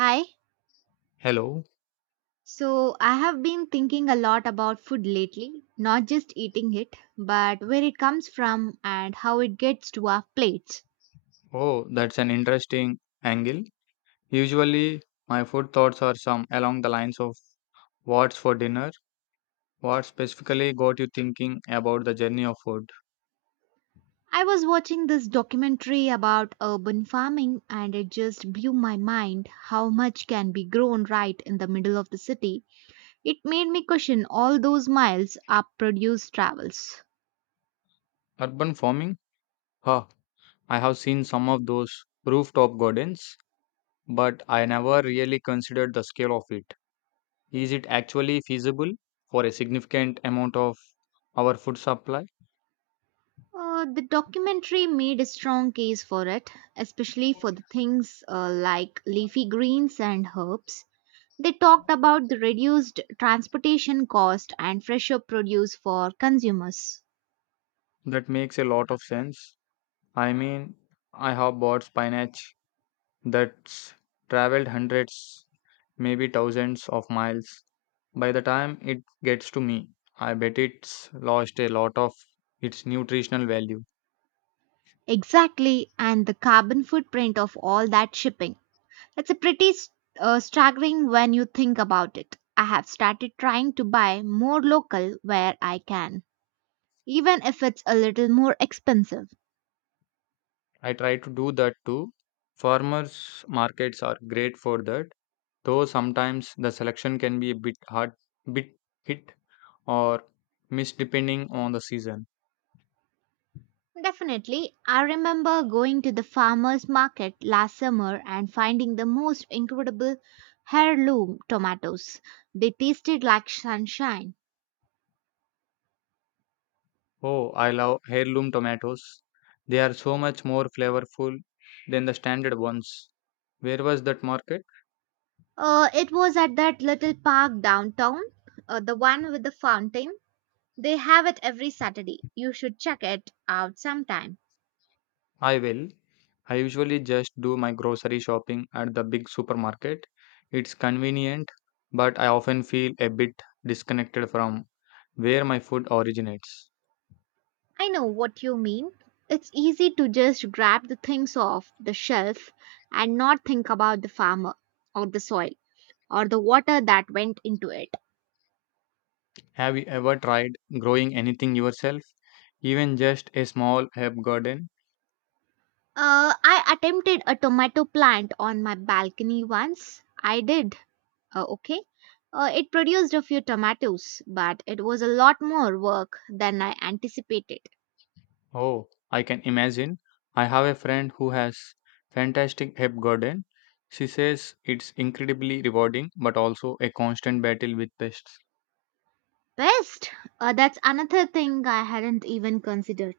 Hi. Hello. So, I have been thinking a lot about food lately, not just eating it, but where it comes from and how it gets to our plates. Oh, that's an interesting angle. Usually, my food thoughts are some along the lines of what's for dinner. What specifically got you thinking about the journey of food? I was watching this documentary about urban farming and it just blew my mind how much can be grown right in the middle of the city. It made me question all those miles our produce travels. Urban farming? Huh. I have seen some of those rooftop gardens, but I never really considered the scale of it. Is it actually feasible for a significant amount of our food supply? The documentary made a strong case for it, especially for the things like leafy greens and herbs. They talked about the reduced transportation cost and fresher produce for consumers. That makes a lot of sense. I mean, I have bought spinach that's traveled hundreds, maybe thousands of miles. By the time it gets to me, I bet it's lost a lot of its nutritional value. Exactly, and the carbon footprint of all that shipping. It's a pretty staggering when you think about it. I have started trying to buy more local where I can, even if it's a little more expensive. I try to do that too. Farmers markets are great for that, though sometimes the selection can be a bit hard, bit hit or miss depending on the season. Definitely. I remember going to the farmer's market last summer and finding the most incredible heirloom tomatoes. They tasted like sunshine. Oh, I love heirloom tomatoes. They are so much more flavorful than the standard ones. Where was that market? It was at that little park downtown, the one with the fountain. They have it every Saturday. You should check it out sometime. I will. I usually just do my grocery shopping at the big supermarket. It's convenient, but I often feel a bit disconnected from where my food originates. I know what you mean. It's easy to just grab the things off the shelf and not think about the farmer or the soil or the water that went into it. Have you ever tried growing anything yourself, even just a small herb garden? I attempted a tomato plant on my balcony once. I did, okay. It produced a few tomatoes, but it was a lot more work than I anticipated. Oh, I can imagine. I have a friend who has fantastic herb garden. She says it's incredibly rewarding but also a constant battle with pests. Pest? That's another thing I hadn't even considered.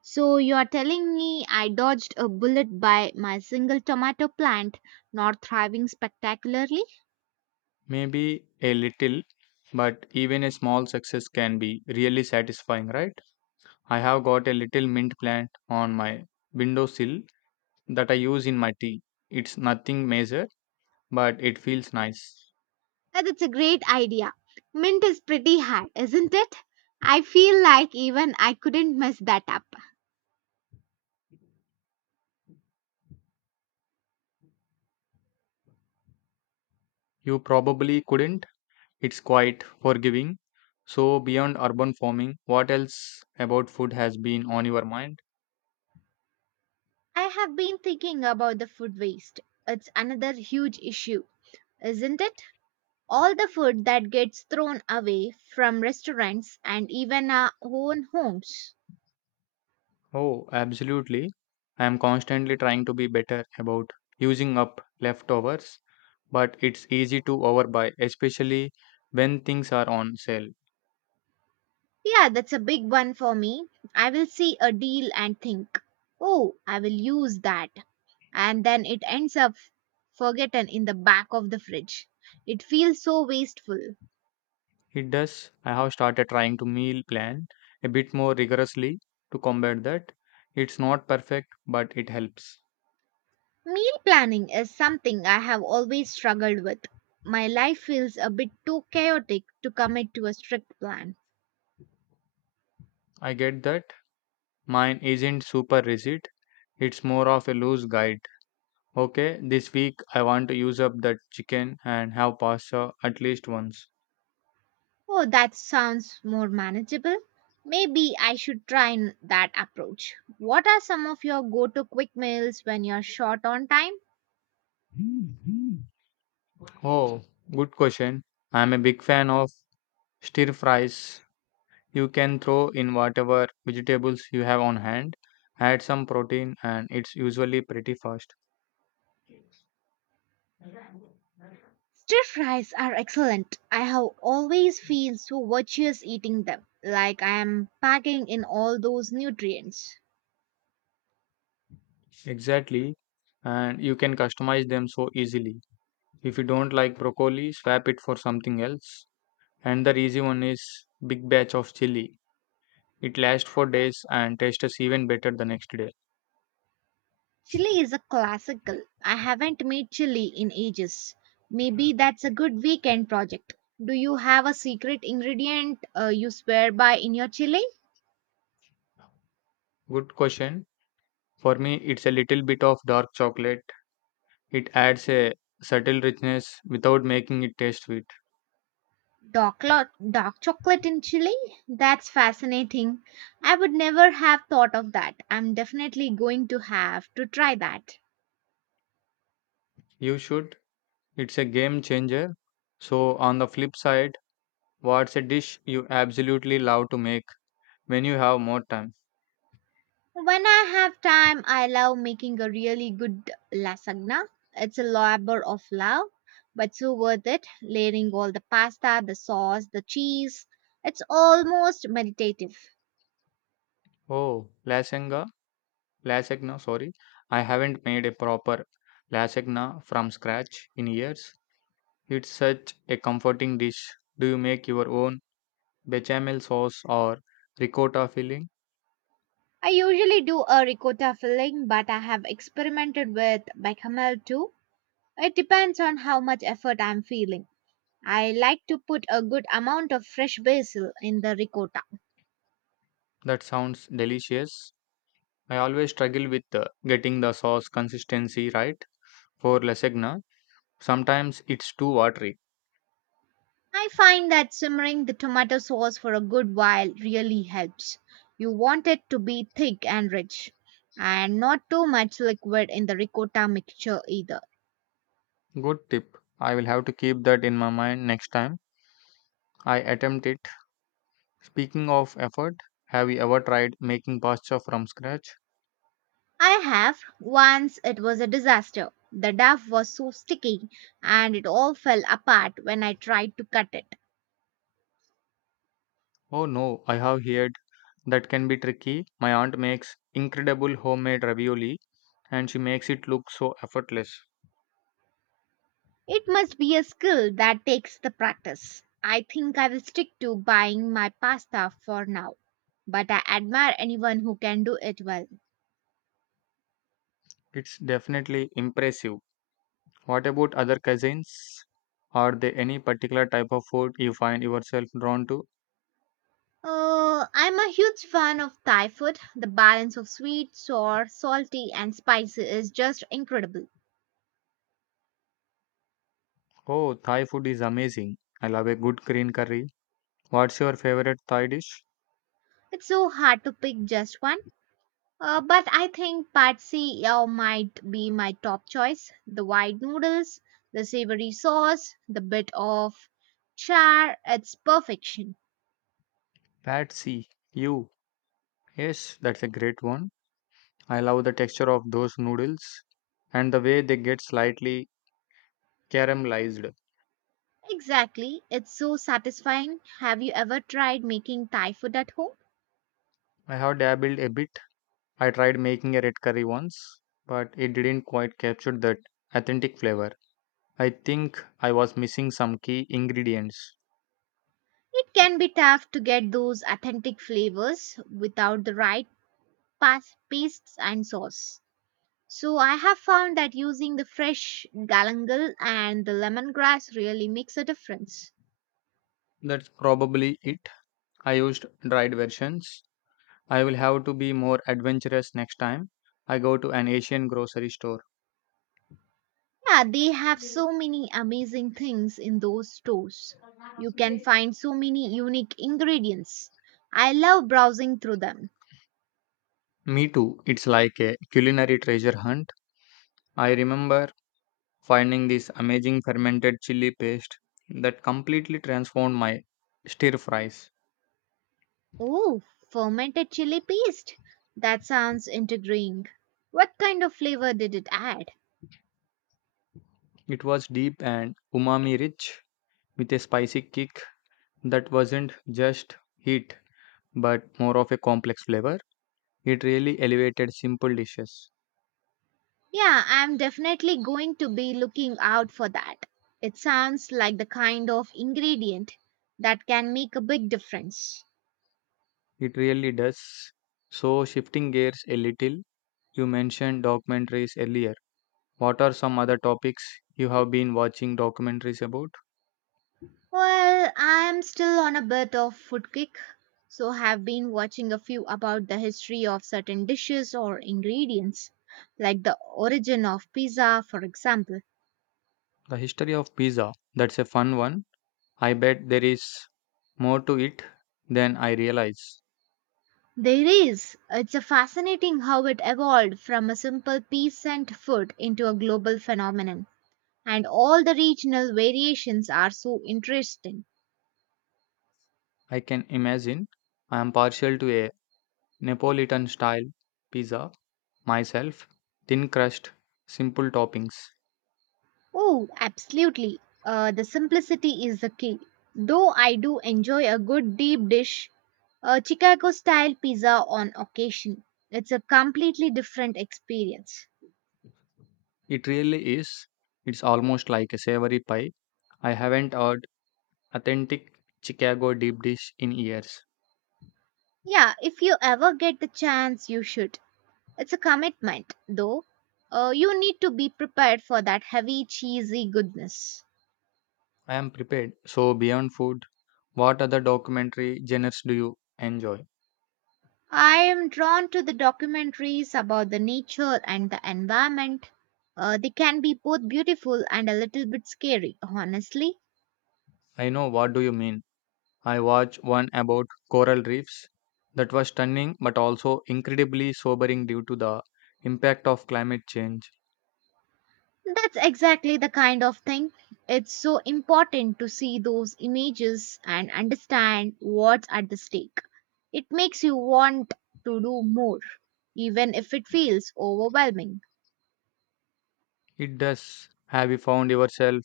So you're telling me I dodged a bullet by my single tomato plant not thriving spectacularly? Maybe a little, but even a small success can be really satisfying, right? I have got a little mint plant on my windowsill that I use in my tea. It's nothing major, but it feels nice. That's a great idea. Mint is pretty hard, isn't it? I feel like even I couldn't mess that up. You probably couldn't. It's quite forgiving. So, beyond urban farming, what else about food has been on your mind? I have been thinking about the food waste. It's another huge issue, isn't it? All the food that gets thrown away from restaurants and even our own homes. Oh, absolutely. I am constantly trying to be better about using up leftovers, but it's easy to overbuy, especially when things are on sale. Yeah, that's a big one for me. I will see a deal and think, oh, I will use that. And then it ends up forgotten in the back of the fridge. It feels so wasteful. It does. I have started trying to meal plan a bit more rigorously to combat that. It's not perfect, but it helps. Meal planning is something I have always struggled with. My life feels a bit too chaotic to commit to a strict plan. I get that. Mine isn't super rigid, it's more of a loose guide. Okay, this week I want to use up that chicken and have pasta at least once. Oh, that sounds more manageable. Maybe I should that approach. What are some of your go to quick meals when you're short on time? Oh, good question. I'm a big fan of stir fries. You can throw in whatever vegetables you have on hand, add some protein, and it's usually pretty fast. Stir fries are excellent. I have always feel so virtuous eating them, like I am packing in all those nutrients. Exactly. And you can customize them so easily. If you don't like broccoli, swap it for something else. And the easy one is big batch of chili. It lasts for days and tastes even better the next day. Chili is a classical. I haven't made chili in ages. Maybe that's a good weekend project. Do you have a secret ingredient you swear by in your chili? Good question. For me, it's a little bit of dark chocolate. It adds a subtle richness without making it taste sweet. Dark, lo- Dark chocolate in chili? That's fascinating. I would never have thought of that. I'm definitely going to have to try that. You should. It's a game changer. So, on the flip side, what's a dish you absolutely love to make when you have more time? When I have time, I love making a really good lasagna. It's a labor of love, but so worth it. Layering all the pasta, the sauce, the cheese. It's almost meditative. Oh, lasagna. Lasagna, sorry. I haven't made a proper lasagna from scratch in years. It's such a comforting dish. Do you make your own bechamel sauce or ricotta filling? I usually do a ricotta filling, but I have experimented with bechamel too. It depends on how much effort I'm feeling. I like to put a good amount of fresh basil in the ricotta. That sounds delicious. I always struggle with getting the sauce consistency right for lasagna. Sometimes it's too watery. I find that simmering the tomato sauce for a good while really helps. You want it to be thick and rich, and not too much liquid in the ricotta mixture either. Good tip. I will have to keep that in my mind next time I attempt it. Speaking of effort, have you ever tried making pasta from scratch? I have once it was a disaster. The dough was so sticky and it all fell apart when I tried to cut it. Oh no, I have heard that can be tricky. My aunt makes incredible homemade ravioli and she makes it look so effortless. It must be a skill that takes the practice. I think I will stick to buying my pasta for now, but I admire anyone who can do it well. It's definitely impressive. What about other cuisines? Are there any particular type of food you find yourself drawn to? I'm a huge fan of Thai food. The balance of sweet, sour, salty, and spicy is just incredible. Oh, Thai food is amazing. I love a good green curry. What's your favorite Thai dish? It's so hard to pick just one. But I think Pad See Ew might be my top choice. The white noodles, the savory sauce, the bit of char, it's perfection. Pad see You. Yes, that's a great one. I love the texture of those noodles and the way they get slightly caramelized. Exactly, it's so satisfying. Have you ever tried making Thai food at home? I have dabbled a bit. I tried making a red curry once, but it didn't quite capture that authentic flavor. I think I was missing some key ingredients. It can be tough to get those authentic flavors without the right pastes and sauce. So I have found that using the fresh galangal and the lemongrass really makes a difference. That's probably it. I used dried versions. I will have to be more adventurous next time I go to an Asian grocery store. Yeah, they have so many amazing things in those stores. You can find so many unique ingredients. I love browsing through them. Me too. It's like a culinary treasure hunt. I remember finding this amazing fermented chili paste that completely transformed my stir fries. Oh, fermented chili paste. That sounds intriguing. What kind of flavor did it add? It was deep and umami rich with a spicy kick that wasn't just heat but more of a complex flavor. It really elevated simple dishes. Yeah, I'm definitely going to be looking out for that. It sounds like the kind of ingredient that can make a big difference. It really does. So, shifting gears a little, you mentioned documentaries earlier. What are some other topics you have been watching documentaries about? Well, I'm still on a bit of food kick, so have been watching a few about the history of certain dishes or ingredients, like the origin of pizza, for example. The history of Pisa. That's a fun one. I bet there is more to it than I realize. There is. It's a fascinating how it evolved from a simple peasant food into a global phenomenon, and all the regional variations are so interesting. I can imagine. I am partial to a Neapolitan style pizza myself. Thin crust, simple toppings. Oh, absolutely. The simplicity is the key. Though I do enjoy a good deep dish, a Chicago style pizza on occasion. It's a completely different experience. It really is. It's almost like a savory pie. I haven't had authentic Chicago deep dish in years. Yeah, if you ever get the chance, you should. It's a commitment, though. You need to be prepared for that heavy, cheesy goodness. I am prepared. So beyond food, what other documentary genres do you enjoy? I am drawn to the documentaries about the nature and the environment. They can be both beautiful and a little bit scary, honestly. I know what do you mean. I watched one about coral reefs that was stunning but also incredibly sobering due to the impact of climate change. That's exactly the kind of thing. It's so important to see those images and understand what's at the stake. It makes you want to do more, even if it feels overwhelming. It does. Have you found yourself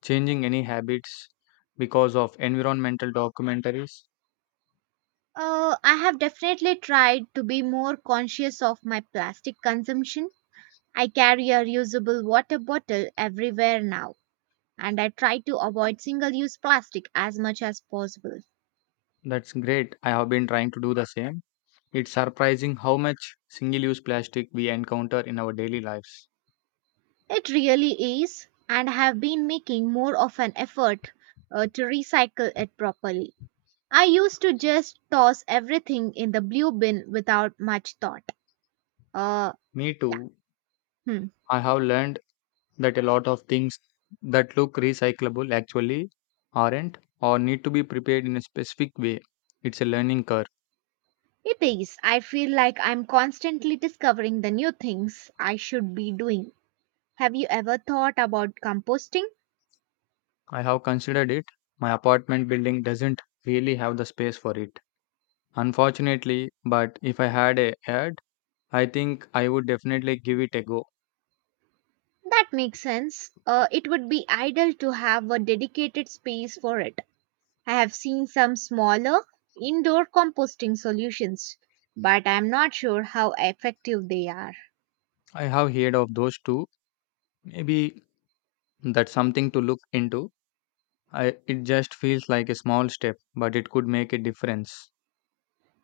changing any habits because of environmental documentaries? I have definitely tried to be more conscious of my plastic consumption. I carry a reusable water bottle everywhere now, and I try to avoid single use plastic as much as possible. That's great. I have been trying to do the same. It's surprising how much single use plastic we encounter in our daily lives. It really is, and I have been making more of an effort to recycle it properly. I used to just toss everything in the blue bin without much thought. Uh, Me yeah, too. hmm. I have learned that a lot of things that look recyclable actually aren't or need to be prepared in a specific way. It's a learning curve. It is. I feel like I'm constantly discovering the new things I should be doing. Have you ever thought about composting? I have considered it. My apartment building doesn't really have the space for it, unfortunately, but if I had a yard, I think I would definitely give it a go. That makes sense. It would be ideal to have a dedicated space for it. I have seen some smaller indoor composting solutions, but I'm not sure how effective they are. I have heard of those two. Maybe that's something to look into. I, it just feels like a small step, but it could make a difference.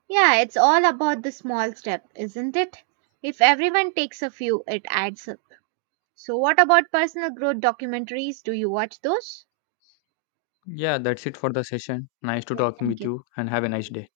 Yeah, it's all about the small step, isn't it? If everyone takes a few, it adds up. So, what about personal growth documentaries? Do you watch those? Yeah, that's it for the session. Nice to Yeah, talking thank with you. you and have a nice day.